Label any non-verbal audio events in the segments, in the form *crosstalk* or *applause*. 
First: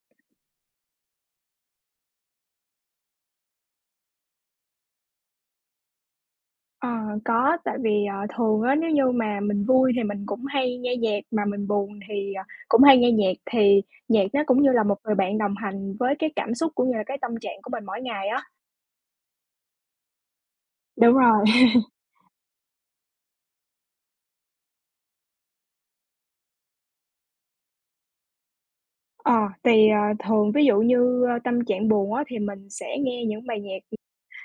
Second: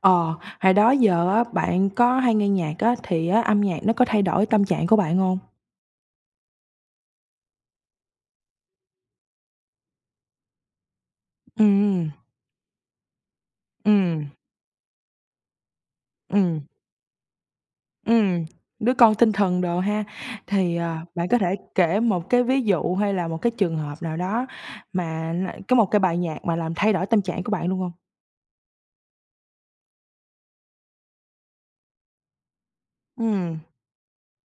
Ờ, Hồi đó giờ á, bạn có hay nghe nhạc á, thì á, âm nhạc nó có thay đổi tâm trạng của bạn hông? Ờ, có, tại vì, thường á, nếu như mà mình vui thì mình cũng hay nghe nhạc, mà mình buồn Ừm, thì, cũng hay nghe nhạc, thì nhạc ừm, nó cũng như là một người bạn đồng hành với cái cảm ừm, xúc cũng như là cái tâm trạng của mình mỗi ngày á. ừm, đứa con tinh thần đồ ha. Thì, Đúng bạn có rồi. thể *laughs* kể một cái ví dụ hay là một cái trường hợp nào đó mà nó có một cái bài nhạc mà làm thay đổi tâm trạng của bạn luôn hông? Ờ, thì, ờ, Thường ví dụ như, tâm trạng buồn á, thì mình sẽ nghe những bài Ừm, nhạc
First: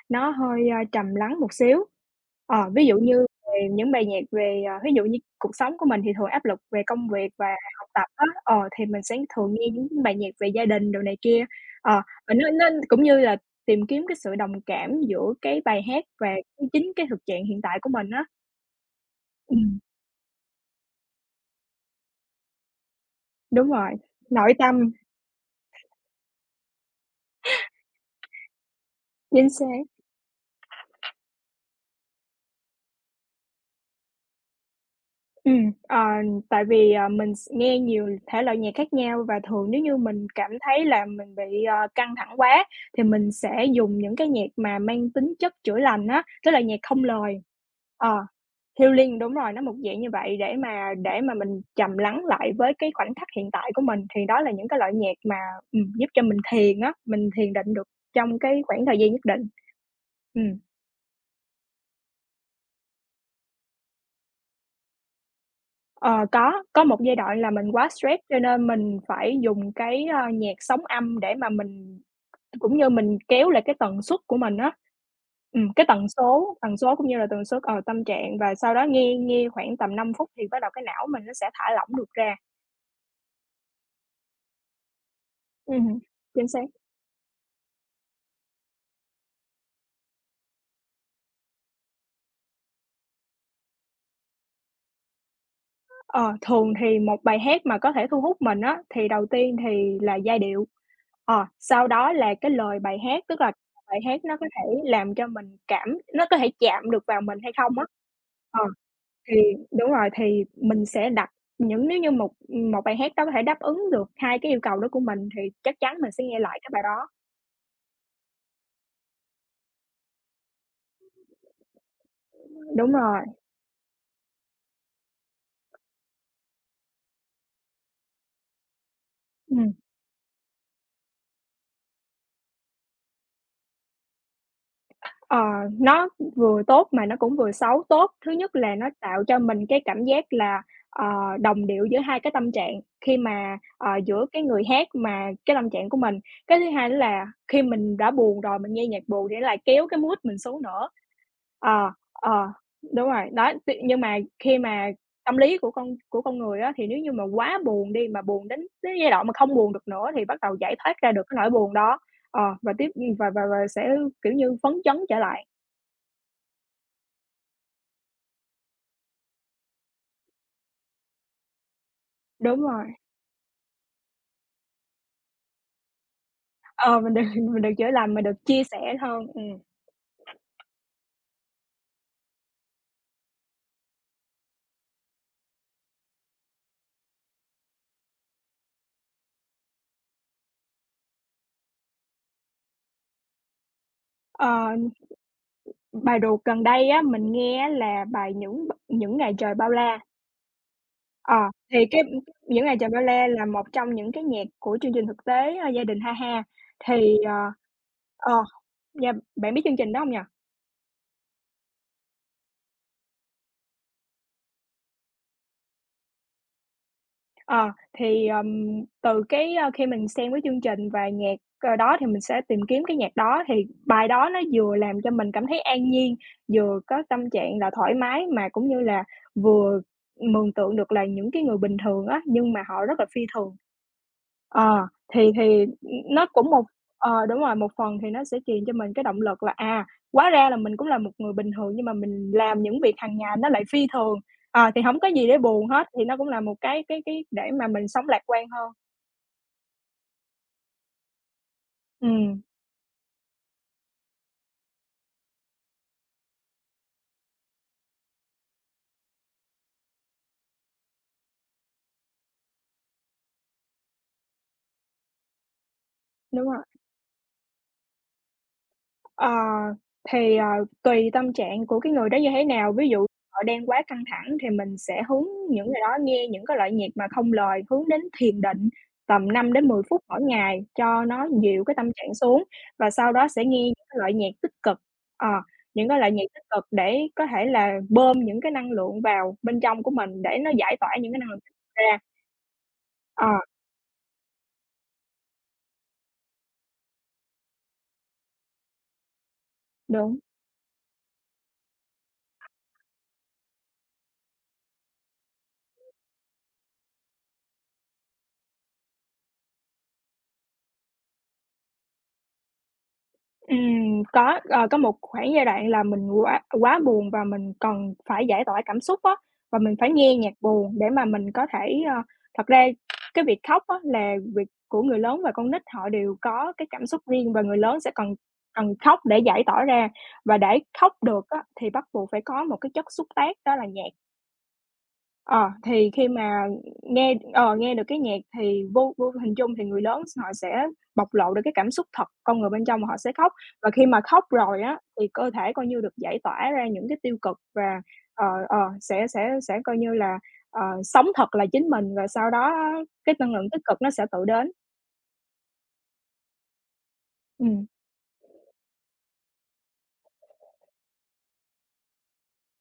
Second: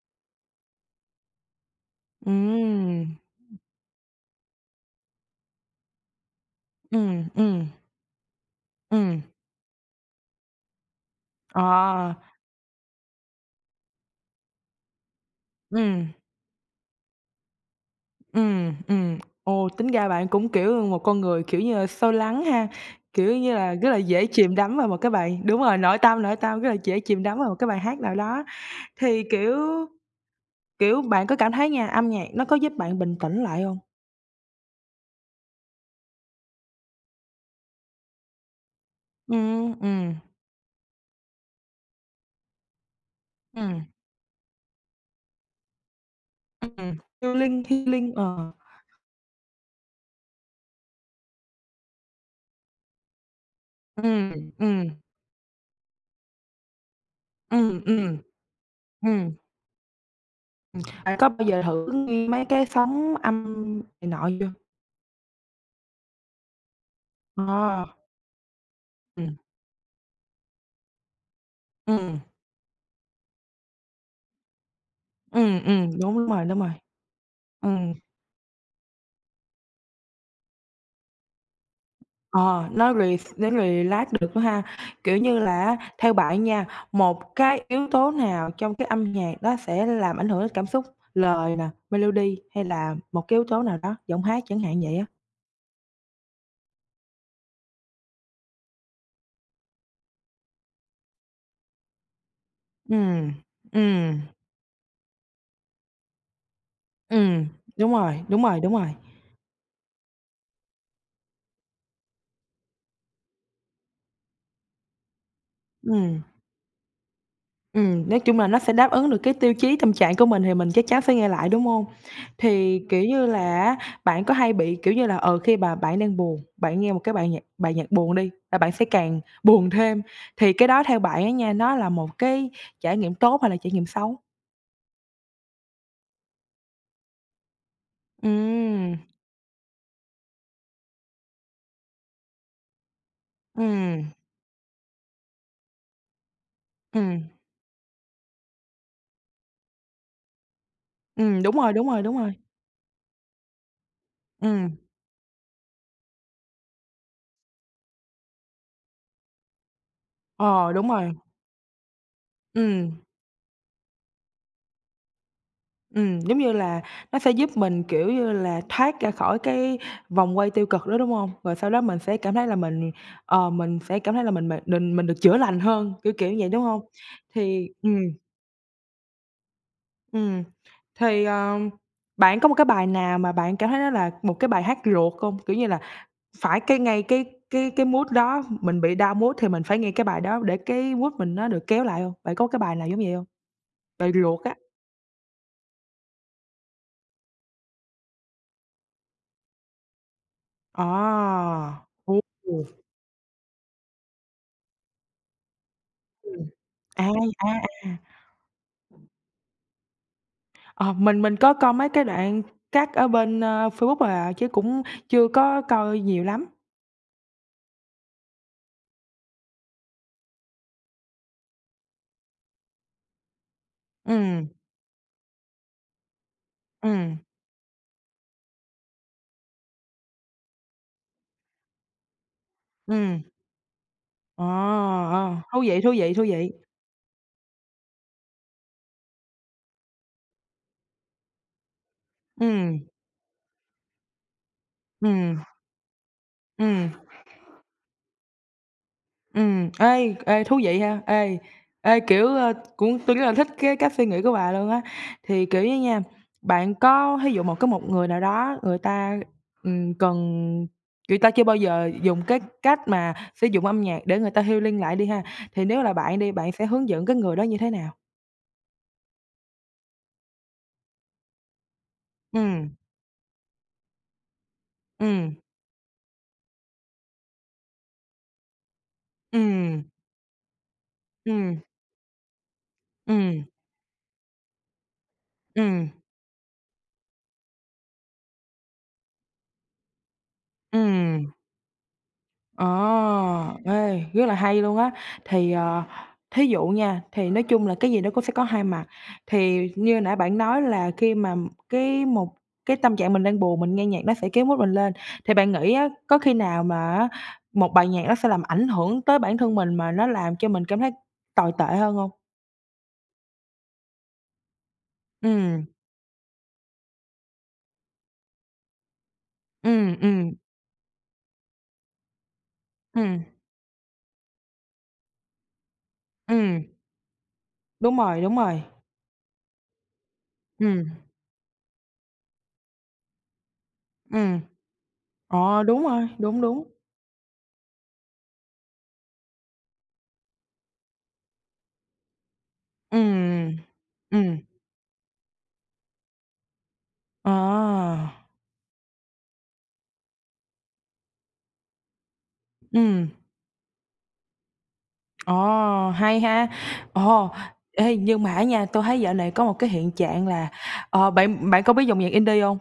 nó hơi, trầm lắng một xíu. Ờ, ví dụ ừm, như về những bài nhạc về, ví dụ như cuộc sống của mình thì thường áp lực về công ừm, việc và ừm, học tập á, thì mình sẽ ừm, thường nghe những bài nhạc về gia đình đồ này kia. Ờ, ờ, và nó cũng như là tìm kiếm cái sự đồng cảm giữa cái bài hát ừm. và chính cái thực trạng hiện tại của mình á. Ừm, ừm. Ồ, Ừm, tính ra bạn cũng, kiểu, một con người, kiểu như là, sâu lắng ha, kiểu như đúng là, rất rồi, là dễ nội chìm đắm vào tâm, một cái bài đúng rồi, nội tâm, rất là dễ chìm đắm vào một cái bài hát nào đó. Thì, chính kiểu xác. kiểu, bạn có cảm thấy nha, âm nhạc nó có giúp bạn bình tĩnh lại không? Ừ, ờ, tại vì, mình s nghe nhiều thể loại nhạc khác nhau và thường Ừm, nếu như ừm, mình cảm thấy là mình bị, căng thẳng quá thì mình sẽ ừm, dùng những cái nhạc mà mang tính chất chữa lành á, tức là nhạc ừm, không lời. healing, healing, Ờ, ờ, Healing, đúng rồi, nó một dạng như vậy để mà mình trầm lắng lại với cái khoảnh khắc hiện tại của mình, thì đó ừm, là những cái ừm, loại nhạc mà, giúp cho mình thiền á, mình thiền định ừm, được ừm, ừm, trong cái khoảng thời gian nhất ừm. định. Ừ. Bạn có bao giờ thử nghe mấy cái sóng âm này nọ chưa? Ờ, có một giai đoạn là mình Ờ, quá stress cho nên mình ừm, phải dùng cái, nhạc sóng âm để mà mình ừm, cũng như mình kéo lại cái tần suất của mình á. Cái tần đúng rồi, số đúng rồi, tần số cũng như là tần suất, ở ừm. tâm trạng và sau đó nghe nghe khoảng tầm 5 phút thì bắt đầu cái não mình nó sẽ thả lỏng được ra. Ờ, nó relax được nữa ha. Kiểu như là á, Ừm, theo bạn chính xác. nha, một cái yếu tố nào trong cái âm nhạc đó sẽ làm ảnh hưởng đến cảm xúc, lời nè, melody hay là một cái yếu tố nào đó, giọng hát chẳng hạn vậy á? Ờ, thường thì một bài hát mà có thể thu hút mình á, thì đầu tiên thì là giai điệu, sau đó là cái lời bài hát, Ừm, tức là bài hát ừm, nó có thể làm cho mình cảm nó có thể chạm được vào mình ừm, hay không á. đúng rồi, đúng rồi, Ờ. đúng rồi, Thì đúng rồi, thì mình sẽ đặt những nếu như một một bài hát đó có thể đáp ứng được 2 cái yêu cầu đó của mình thì chắc chắn mình ừm. sẽ nghe lại cái bài đó. Nói chung là nó sẽ đáp ứng được cái tiêu chí tâm trạng của mình thì mình chắc chắn sẽ nghe lại, đúng không? Thì, Đúng kiểu rồi, như là á, bạn có hay bị, kiểu như là, khi mà bạn đang buồn, bạn nghe một cái bài nhạc buồn đi, là bạn sẽ càng buồn ừm, thêm, thì cái đó theo bạn á nha, nó là một cái trải nghiệm tốt hay là trải nghiệm xấu? ờ, nó vừa tốt mà nó cũng vừa xấu. Tốt, thứ nhất là nó Ừm, tạo cho mình cái cảm giác là, ờ, đồng điệu giữa hai cái tâm trạng khi mà, ừm, giữa cái người hát mà cái tâm trạng của mình. Cái thứ hai nữa là ừm, khi mình đã buồn rồi, mình nghe nhạc buồn thì nó lại kéo cái mood mình xuống nữa. Đúng rồi, đúng Ờ, rồi, đúng rồi. ờ, Đúng rồi, đó, t nhưng mà khi Ừm, mà tâm lý của con người á, thì nếu như mà quá buồn đi, mà buồn đến đến giai đoạn mà không buồn được nữa thì bắt đầu ờ, giải đúng thoát ra rồi, được cái nỗi buồn đó, ờ, và tiếp ừ, ừm. Và sẽ, kiểu như, phấn chấn trở lại. Giống như là nó sẽ giúp mình, kiểu như là, thoát ra khỏi cái vòng quay tiêu cực đó, đúng không? Rồi sau đó mình sẽ cảm thấy là Đúng rồi, mình sẽ cảm thấy là mình được chữa lành hơn, kiểu vậy, đúng không? ờ, mình được *laughs* mình được Thì chữa ừm, lành, mình được chia sẻ hơn. ừm, thì, bạn có một cái bài nào mà bạn cảm thấy nó là một cái bài hát ruột không? Kiểu như là, phải cái ngay cái mood đó, mình bị down mood thì mình phải nghe cái bài đó để cái mood mình nó được kéo lại không? Bạn có cái bài nào giống vậy không? Bài ruột á. Ờ, bài ruột gần đây á, mình nghe á là bài Những Ngày Trời Bao La", ờ, À! thì cái Ồ! "Những Ngày Trời Bao La" là một trong những cái nhạc của chương trình thực tế, "Gia đình Ha Ha", Ừm. À, thì, ờ, à, à. ờ Dạ, bạn biết chương trình đó hông nhỉ? Ờ, mình có coi mấy cái đoạn cắt ở bên, Facebook thôi à, chứ cũng chưa có coi nhiều lắm. Ờ, thì, ờm, Từ cái, khi mình xem cái chương trình và nhạc, đó thì mình sẽ tìm kiếm cái nhạc đó, thì bài đó nó Ừm, vừa làm cho mình cảm thấy an nhiên, vừa có ừm, tâm trạng là thoải mái mà cũng như là vừa mường tượng được là những cái người bình thường á, nhưng mà họ rất là phi ừm. thường. Ờ, Ờ, ờ, thú thì, vị, thú vị, thú nó cũng vị. một ờ, Đúng rồi, một phần thì nó sẽ truyền cho mình cái động lực là, hóa ra là mình cũng là một người bình thường nhưng mà mình làm những Ừm, việc hàng ngày nó lại phi thường, thì hổng có gì để ừm, buồn hết, thì nó cũng là một cái ừm. cái cái để mà mình sống lạc quan hơn. Ừ, ê, ê, thú vị ha, ê, ê, kiểu, Ừm, cũng tôi rất là thích cái cách suy nghĩ của bà luôn á. Thì, kiểu như nha, bạn có ví dụ một cái một người nào đó người ta, cần người ta chưa bao giờ dùng cái cách mà sử dụng âm nhạc để người ta healing lại đi ha, thì nếu là bạn đi, đúng bạn rồi. sẽ hướng dẫn cái người đó như thế nào? Ờ, thì, ờ, Tùy tâm trạng của cái người đó như Ừ, thế nào, ví dụ họ đang quá căng thẳng thì mình sẽ hướng ừ, những người đó nghe những cái loại nhạc mà không lời, hướng đến thiền định tầm ừ, năm đến mười phút mỗi ngày cho nó ừ, dịu cái tâm trạng xuống, và sau ừ, đó sẽ nghe những cái loại nhạc tích cực, ờ, ừ. những cái loại nhạc tích cực để có thể là bơm những cái năng lượng vào bên trong của mình để nó giải tỏa những cái năng Ừm. lượng tích cực ra. Ờ, Ờ, ê, rất là hay luôn á. Thì, thí dụ nha, thì nói chung là cái gì nó cũng sẽ có hai mặt. Thì như nãy đúng. bạn nói là khi mà cái một cái tâm trạng mình đang buồn, mình nghe nhạc nó sẽ kéo mood mình lên. Thì bạn nghĩ á, có khi nào mà á, một bài nhạc nó sẽ làm ảnh hưởng tới bản thân mình mà nó làm cho mình cảm thấy tồi tệ hơn không? Có, có một Ừ, khoảng giai đoạn là mình quá quá buồn và mình cần phải giải tỏa cảm xúc á, và mình phải ừ, nghe ừ, nhạc buồn để mà mình có thể, thật ra ừ, cái việc khóc á là việc của người lớn và con nít họ đều có ừm, cái cảm xúc riêng và người lớn sẽ đúng cần rồi, đúng rồi. cần khóc để giải tỏa ra, và để Ừ, khóc được á thì bắt buộc phải có một cái chất xúc tác đó là nhạc. ừ, Ờ, ờ, đúng thì khi rồi, đúng, mà đúng. nghe, nghe được cái nhạc thì vô vô hình chung thì người lớn họ sẽ bộc lộ được cái cảm xúc thật con người bên trong họ Ừ, sẽ khóc. Và khi mà khóc ừ, rồi á, thì cơ thể coi như được giải tỏa ra những cái tiêu ờ. cực và, sẽ coi như là, sống thật là chính mình và sau đó á Ừm, cái năng lượng tích cực nó sẽ tự đến. ồ, hay ha. Ồ, Ừm, ê, nhưng mà á nha, tôi thấy dạo này có một cái hiện trạng là, bạn bạn có biết dòng nhạc indie hông?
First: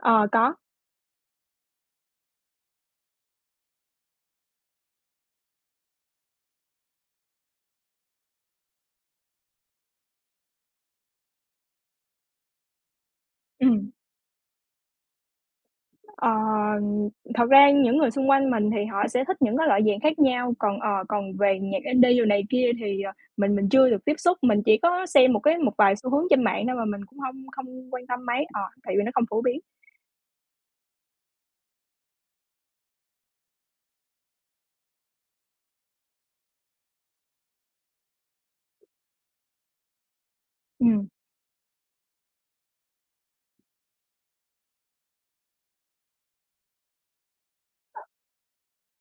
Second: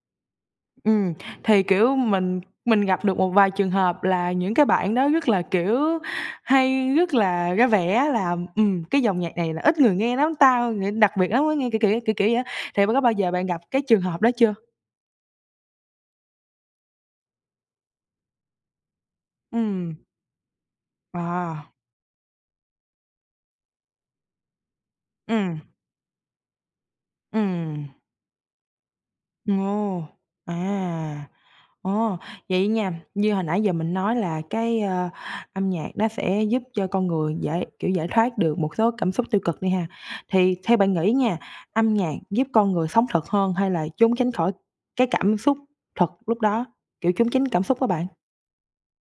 ờ, có, Ừm, thì, kiểu, mình gặp được một vài trường hợp là những cái bạn đó rất là, kiểu, hay rất là ra vẻ là, cái dòng nhạc này là ít người nghe lắm tao, ng đặc biệt lắm mới nghe, kiểu kiểu, kiểu kiểu vậy á. Thì bạn có bao giờ bạn gặp cái ừm. trường hợp đó chưa? Ờ, thật ra những người xung quanh mình thì họ sẽ thích những cái loại nhạc Ừm, khác nhau, còn, còn về à, nhạc indie đồ này kia thì, mình chưa được tiếp xúc, mình chỉ có xem ừm, một vài xu hướng trên mạng thôi mà mình cũng không ừm, không quan tâm mấy, tại vì nó không phổ biến. ồ, à. Ồ, vậy nha, như hồi nãy giờ mình nói là cái, âm nhạc nó sẽ giúp cho con người giải kiểu, giải thoát được một số cảm xúc tiêu cực đi ha. Thì theo bạn Ừm. nghĩ nha, âm nhạc giúp con người sống thật hơn hay là trốn tránh khỏi cái cảm xúc thật lúc đó, kiểu, trốn tránh cảm xúc á bạn?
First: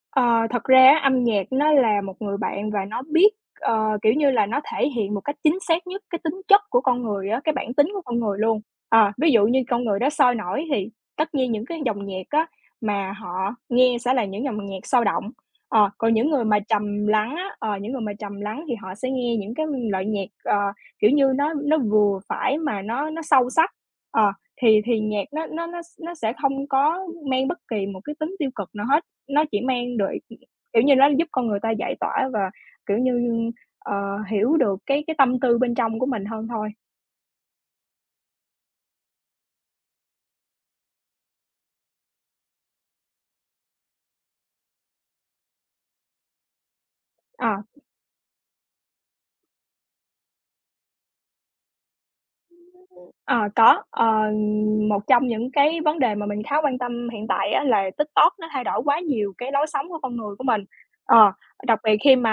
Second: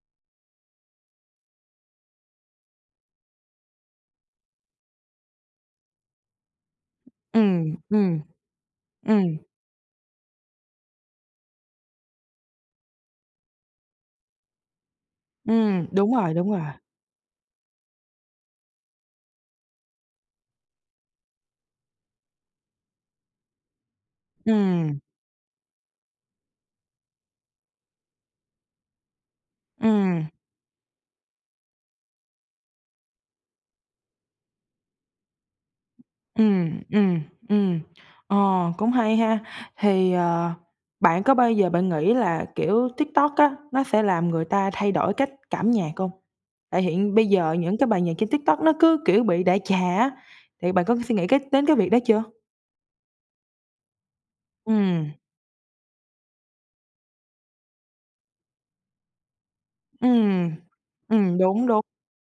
Ờ, thật ra á, âm nhạc nó là một người bạn và nó biết, kiểu như là, nó thể hiện một cách chính xác nhất cái tính chất của con người á, cái bản Ừm, tính của con ừm, người luôn. Ờ, ví ừm, dụ như con người đó sôi nổi thì tất nhiên những cái dòng nhạc á, mà họ nghe sẽ là những dòng nhạc sôi động. Ờ, còn đúng những rồi, người đúng mà rồi. trầm lắng á, những người mà trầm lắng thì họ sẽ nghe những cái loại nhạc, kiểu như, nó vừa phải mà nó sâu sắc. Ờ, thì Ừm, nhạc nó sẽ không có mang bất kỳ một cái tính tiêu cực nào hết. Nó chỉ mang được ừm. kiểu như, nó giúp con người ta giải tỏa và, kiểu như, ờ, hiểu được cái tâm tư bên trong của mình Ừ, hơn thôi. ừ, ừ. Ờ, cũng hay ha. Thì, bạn có bao giờ bạn nghĩ là, kiểu, TikTok á, nó sẽ làm người ta thay đổi cách cảm nhạc không? Tại hiện bây Ờ. giờ những cái bài nhạc trên TikTok nó cứ, kiểu, bị đại trà á, thì bạn có suy nghĩ cái đến cái việc đó chưa? Ờ, có, Ừ, một trong những cái vấn đề mà mình khá quan tâm hiện tại á là TikTok nó thay đổi quá nhiều cái lối sống của ừ, con người của mình. ừ, Ờ, đúng, đặc đúng, biệt khi mà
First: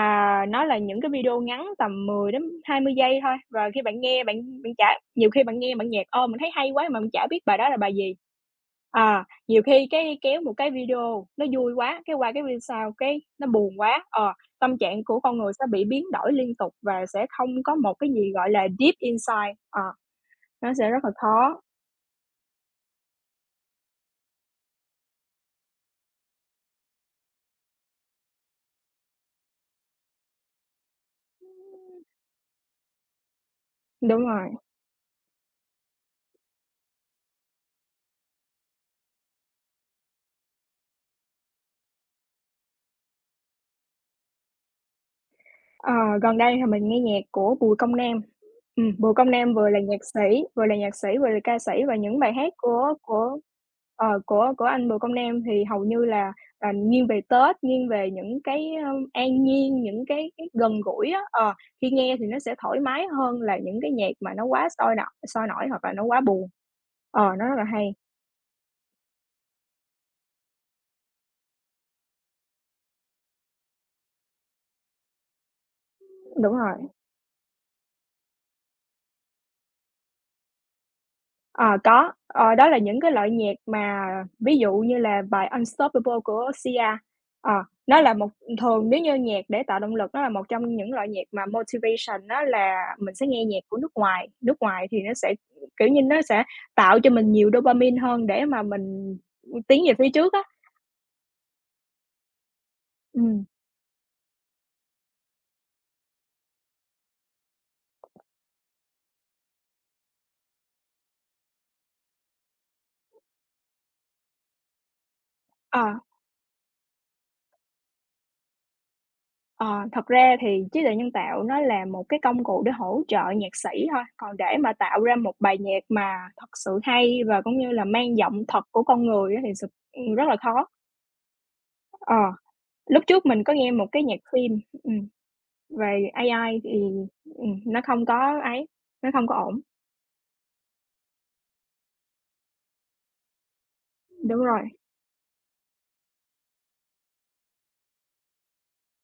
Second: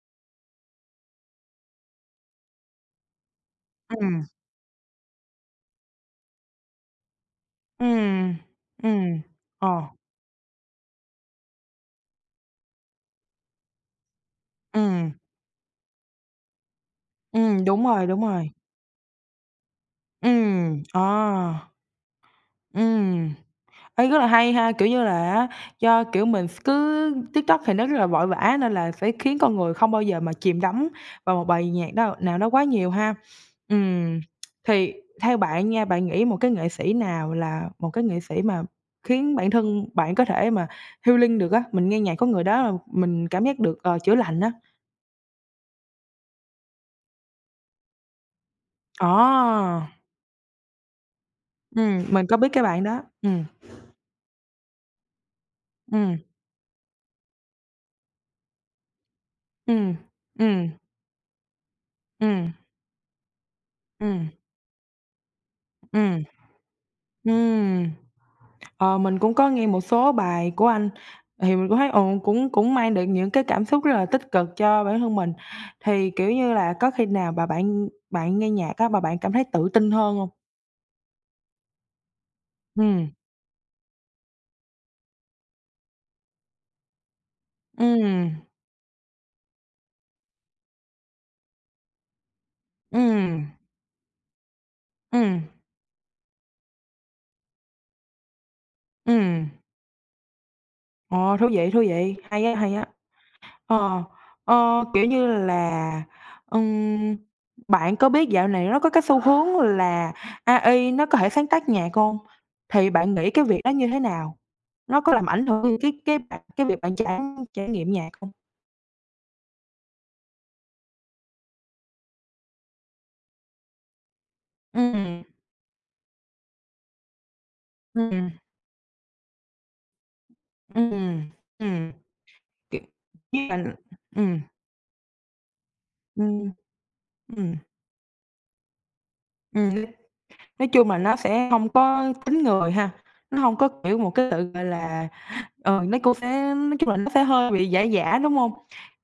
nó là những cái video ngắn tầm 10 đến 20 giây thôi, và khi ừ, bạn nghe bạn bạn chả nhiều khi bạn nghe bạn nhạc, ô mình thấy hay quá mà mình chả biết bài đó là ừ, bài gì. ừm, À, nhiều ờ, khi cái kéo một cái video nó vui quá, cái qua cái video sau cái nó buồn quá, tâm ừ, trạng của con người sẽ bị biến đổi liên tục và sẽ ừ, không có một cái đúng gì, gọi rồi, là, deep insight, ờ. ừ, Nó sẽ rất là khó, ờ, ừ. Thấy rất là hay ha, kiểu như là á, do, kiểu, mình s cứ TikTok thì nó rất là vội vã nên là sẽ khiến con người không bao giờ mà chìm đắm vào một bài nhạc đó nào đó quá nhiều ha. Ừm, đúng rồi. thì theo bạn nha, bạn nghĩ một cái nghệ sĩ nào là một cái nghệ sĩ mà khiến bản thân bạn có thể mà healing được á? Mình nghe nhạc của người đó là mình cảm giác được, chữa lành á. Ờ, gần đây thì mình nghe nhạc của Bùi Công Nam. Ờ, Bùi Công Nam vừa là nhạc sĩ, vừa là ca sĩ và những mình bài có biết hát cái bạn đó. của, ờ, của anh Bùi Công Nam thì hầu như ừm, là, nghiêng về Tết, nghiêng về những cái, an nhiên, ừm, những cái ừm, gần gũi á, khi nghe thì nó ừm, sẽ thoải mái hơn là những cái nhạc ừm, mà nó quá sôi nổi hoặc là nó quá ừm, buồn. Ờ, nó rất là ừm. hay, Ờ, mình cũng có nghe một số bài của anh, thì mình cũng thấy, ừ, cũng cũng mang được những cái cảm xúc rất là tích cực cho bản thân mình. Thì, kiểu như đúng là, rồi. có khi nào bà bạn bạn nghe nhạc á, bà bạn cảm thấy tự tin hơn không? Ờ, có, đó là những cái Ừm. loại nhạc mà ví dụ như là bài Unstoppable của Sia. ờ, nó là một Ừm, thường nếu như nhạc để tạo động lực, nó là một trong những loại nhạc mà motivation, đó là mình sẽ nghe ừm, nhạc của nước ngoài. Nước ngoài thì nó sẽ, ừm, kiểu như, nó sẽ tạo cho mình nhiều dopamine hơn để mà mình ừm. tiến về phía trước á. Ồ, thú vị, hay á, hay á. Ừm, Ờ, ờ, kiểu như là, ừm, bạn có biết dạo này nó có cái xu hướng là AI nó có thể sáng tác nhạc không? Thì bạn nghĩ cái việc đó như thế nào? Nó có làm ảnh hưởng ờ. Cái việc bạn trải trải nghiệm nhạc không? Ờ, Thật ra thì trí tuệ nhân tạo nó là một cái công cụ để hỗ trợ nhạc sĩ thôi, còn để mà tạo ra Ừm, một bài nhạc mà thật sự hay và cũng như là mang ừm, giọng thật của con người á thì s rất là khó. ừm, ừm, Ờ, kiểu Lúc trước mình với có lại nghe một cái nhạc ừm, phim, về ừm, AI thì, ừm, nó không có ấy, nó không có ổn. ừm, nói chung là nó sẽ không có tính người ha, nó không có, kiểu, một cái Đúng sự, rồi, gọi là ờ nó cũng sẽ nói chung là nó sẽ hơi bị giả giả, đúng hông?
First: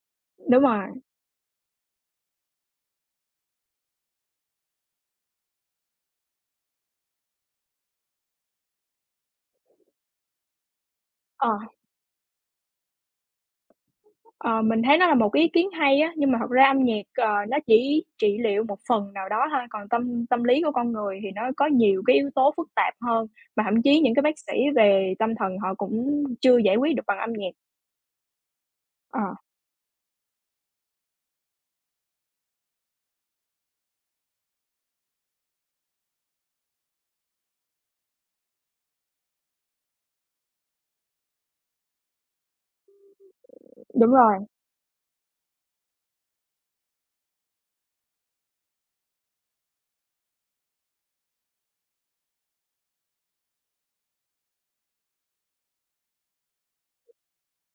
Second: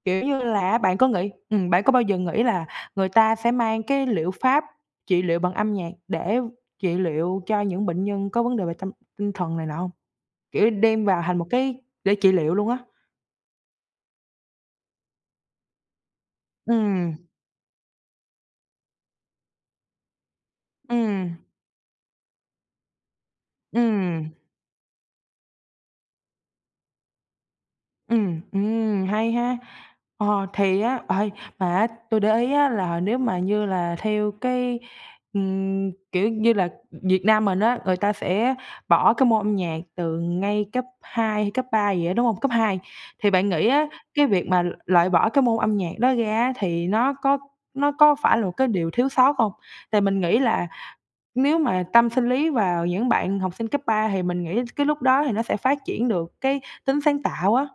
Kiểu như đúng là á, rồi. bạn có nghĩ bạn có bao giờ nghĩ là người ta sẽ mang cái liệu pháp trị liệu bằng âm nhạc để trị liệu cho những bệnh nhân có vấn đề về tâm tinh thần này nọ hông? Kiểu, đem vào thành một ờ. cái để trị liệu luôn á. Ờ, mình thấy nó là một cái ý kiến hay á, nhưng mà thật ra âm nhạc, Ừm, nó chỉ trị liệu một phần nào đó thôi, còn tâm tâm lý của con người thì ừm, nó có nhiều cái yếu tố phức tạp hơn, mà thậm chí những cái ừm. bác sĩ về tâm thần họ cũng chưa giải quyết được bằng âm nhạc. Ờ, Hay ha. Ờ, thì á, ơi, mà á tui để ý á là nếu mà như là theo cái, kiểu như là, Việt Nam mình á, người ta sẽ bỏ cái môn âm nhạc từ ngay cấp 2, hay cấp 3 gì á, đúng hông? Cấp 2 thì bạn nghĩ á, đúng cái rồi, việc mà loại bỏ cái môn âm nhạc đó ra á thì nó có phải là một cái điều thiếu sót hông? Tại mình nghĩ là nếu mà tâm sinh lý vào những bạn học sinh cấp 3 thì mình nghĩ cái lúc đó thì nó sẽ phát triển được cái tính sáng tạo á.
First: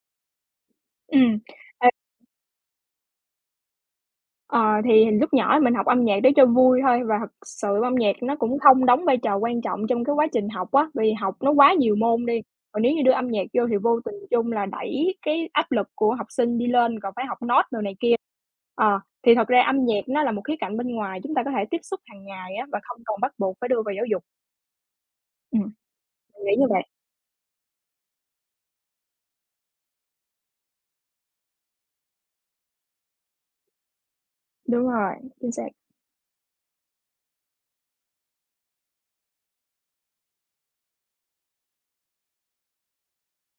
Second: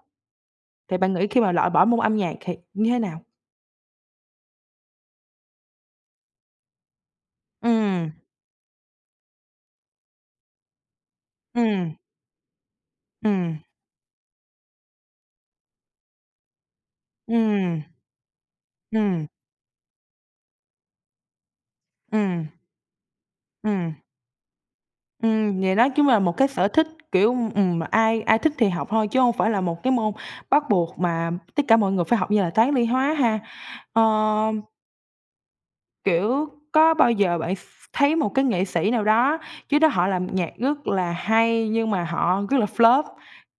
Thì bạn nghĩ ừm. khi mà loại bỏ môn âm nhạc thì như thế nào? Ờ, thì lúc nhỏ mình học âm nhạc để cho vui thôi, và thật sự âm Ừm, nhạc nó cũng không đóng vai trò quan trọng trong cái quá trình học á, vì học nó quá nhiều ừm, môn đi. Còn nếu như đưa âm nhạc ừm, vô thì vô tình chung là đẩy cái áp lực của học sinh đi lên, còn phải học nốt đồ ừm, này kia. Ừm, Thì thật ra âm nhạc nó là một khía cạnh bên ngoài chúng ta có thể tiếp xúc hàng ừm, ngày á, và không còn bắt buộc phải đưa vào ừm, giáo dục. Ừm, vậy đó chính là một mình cái nghĩ như sở vậy. thích, kiểu, ai ai thích thì học thôi chứ hông phải là một cái môn bắt buộc mà tất cả mọi người phải học như là toán, lý, hóa ha. Ờ. Đúng rồi, chính xác. Kiểu, có bao giờ bạn thấy một cái nghệ sĩ nào đó, trước đó họ làm nhạc rất là hay nhưng mà họ rất là flop,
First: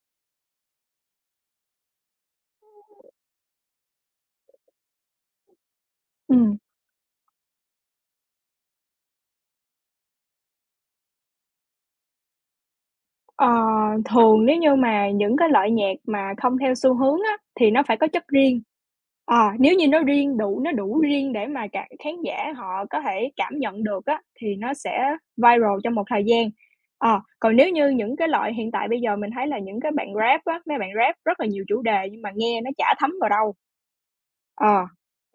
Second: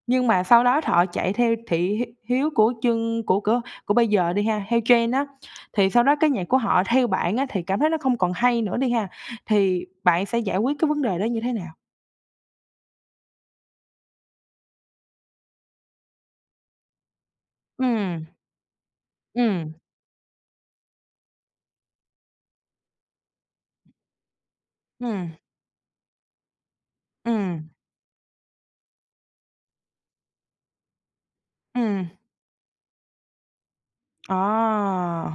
nhưng mà sau đó họ chạy theo thị hiếu hiếu của chương của bây giờ đi ha, theo trend á, thì sau đó cái nhạc Ừm. của họ theo bạn á thì cảm thấy nó không còn hay nữa đi ha, thì bạn sẽ giải quyết cái vấn đề đó như thế nào? Ờ, Thường nếu như mà những cái loại nhạc mà không theo xu hướng á, thì nó phải có Ừm, chất riêng. Ừm, Nếu như nó đủ riêng để mà cả khán giả họ có thể cảm nhận được á, thì nó sẽ ừm, viral trong một thời gian. Còn nếu ừm, như những cái loại hiện tại bây giờ mình thấy là những cái bạn Rap á, mấy bạn Rap rất là nhiều chủ đề ừm. nhưng mà nghe nó chả thấm vào đâu. Ờ, Ờ,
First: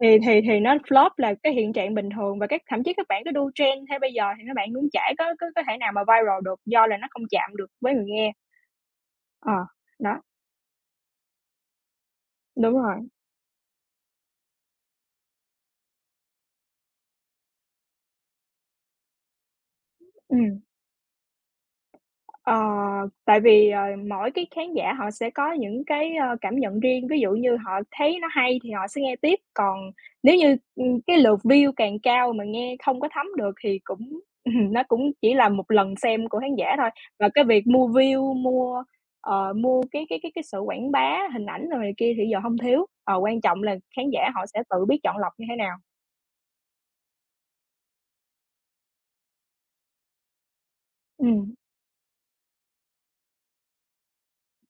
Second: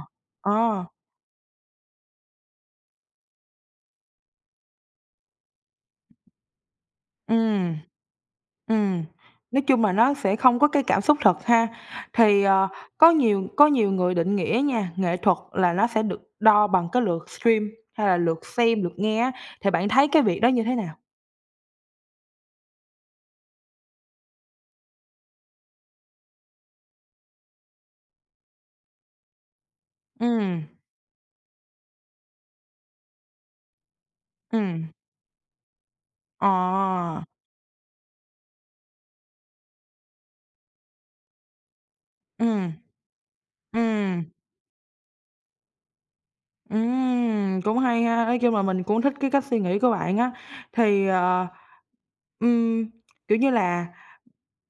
thì nó ờ, flop là cái hiện trạng bình thường, và các thậm chí các bạn cứ đu trend theo bây giờ thì các bạn cũng chả có thể nào mà viral được, do là nó không chạm được ừm. với người nghe. Ừm, Ờ, nói chung là nó đó, sẽ không có cái cảm xúc thật ha. Thì, đúng rồi, có nhiều người định nghĩa nha, nghệ thuật là nó sẽ được đo bằng cái lượt stream hay là lượt xem, lượt nghe á, thì bạn thấy cái việc đó ừm. như thế nào? Ờ, Tại vì, mỗi cái khán giả họ sẽ có những cái, cảm nhận riêng, ví dụ như họ thấy nó hay thì họ sẽ nghe tiếp, còn nếu như, Ừm, cái lượt view càng cao mà nghe không có thấm được thì cũng *laughs* nó ừm, cũng chỉ là một lần xem của ờ, khán giả thôi. Và cái việc mua view, mua, mua cái sự quảng bá, hình ảnh rồi này kia thì giờ hông ừm, thiếu, quan trọng là khán ừm, giả họ sẽ tự biết chọn lọc như thế nào. Cũng hay ha, nói chung là mình cũng thích cái cách suy nghĩ của bạn á. Thì, Ừm, ừm, kiểu như là.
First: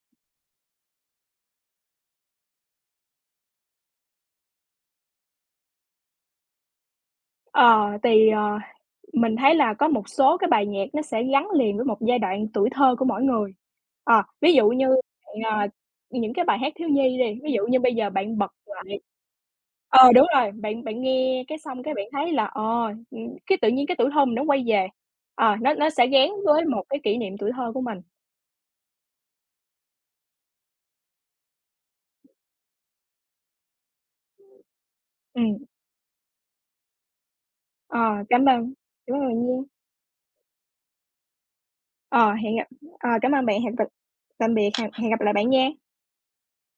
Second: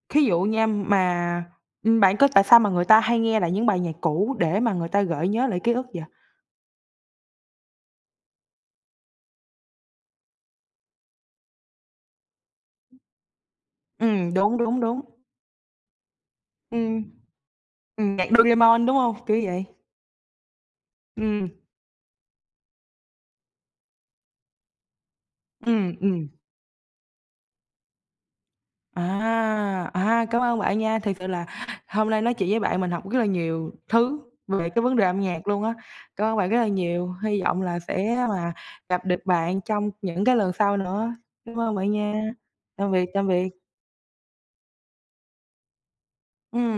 Thí dụ nha, mà, bạn có tại sao mà người ta hay nghe lại những bài nhạc cũ để mà người ta gợi nhớ lại ký ức vậy? ờ, thì, ờ Mình thấy là có một số cái bài nhạc nó sẽ gắn liền với một giai đoạn tuổi thơ của mỗi người. Ví Đúng, dụ đúng, như đúng. ờ, những cái bài hát thiếu Ừm, nhi đi, ví dụ như bây giờ nhạc bạn bật Doraemon, đúng lại. hông? Kiểu vậy. Đúng rồi, bạn bạn nghe Ừm, cái xong cái bạn thấy là, ừm, cái tự nhiên cái tuổi thơ mình nó quay về, ờ, nó ừm, sẽ ừm. gắn với một cái kỷ niệm tuổi thơ của mình. À, à, cảm ơn bạn nha. Thiệt sự là hôm nay nói chuyện với bạn mình học rất là nhiều thứ về cái vấn đề âm nhạc Ừm, luôn á. Cảm ơn bạn rất là nhiều, hy vọng là ờ, sẽ cảm mà ơn gặp cảm ơn được bạn nha. bạn trong những cái lần sau nữa. Cảm ơn bạn nha. Ờ, hẹn gặp. Tạm biệt, tạm Cảm ơn biệt. bạn, hẹn gặp, tạm biệt, hẹn hẹn gặp lại bạn nha. Ừm.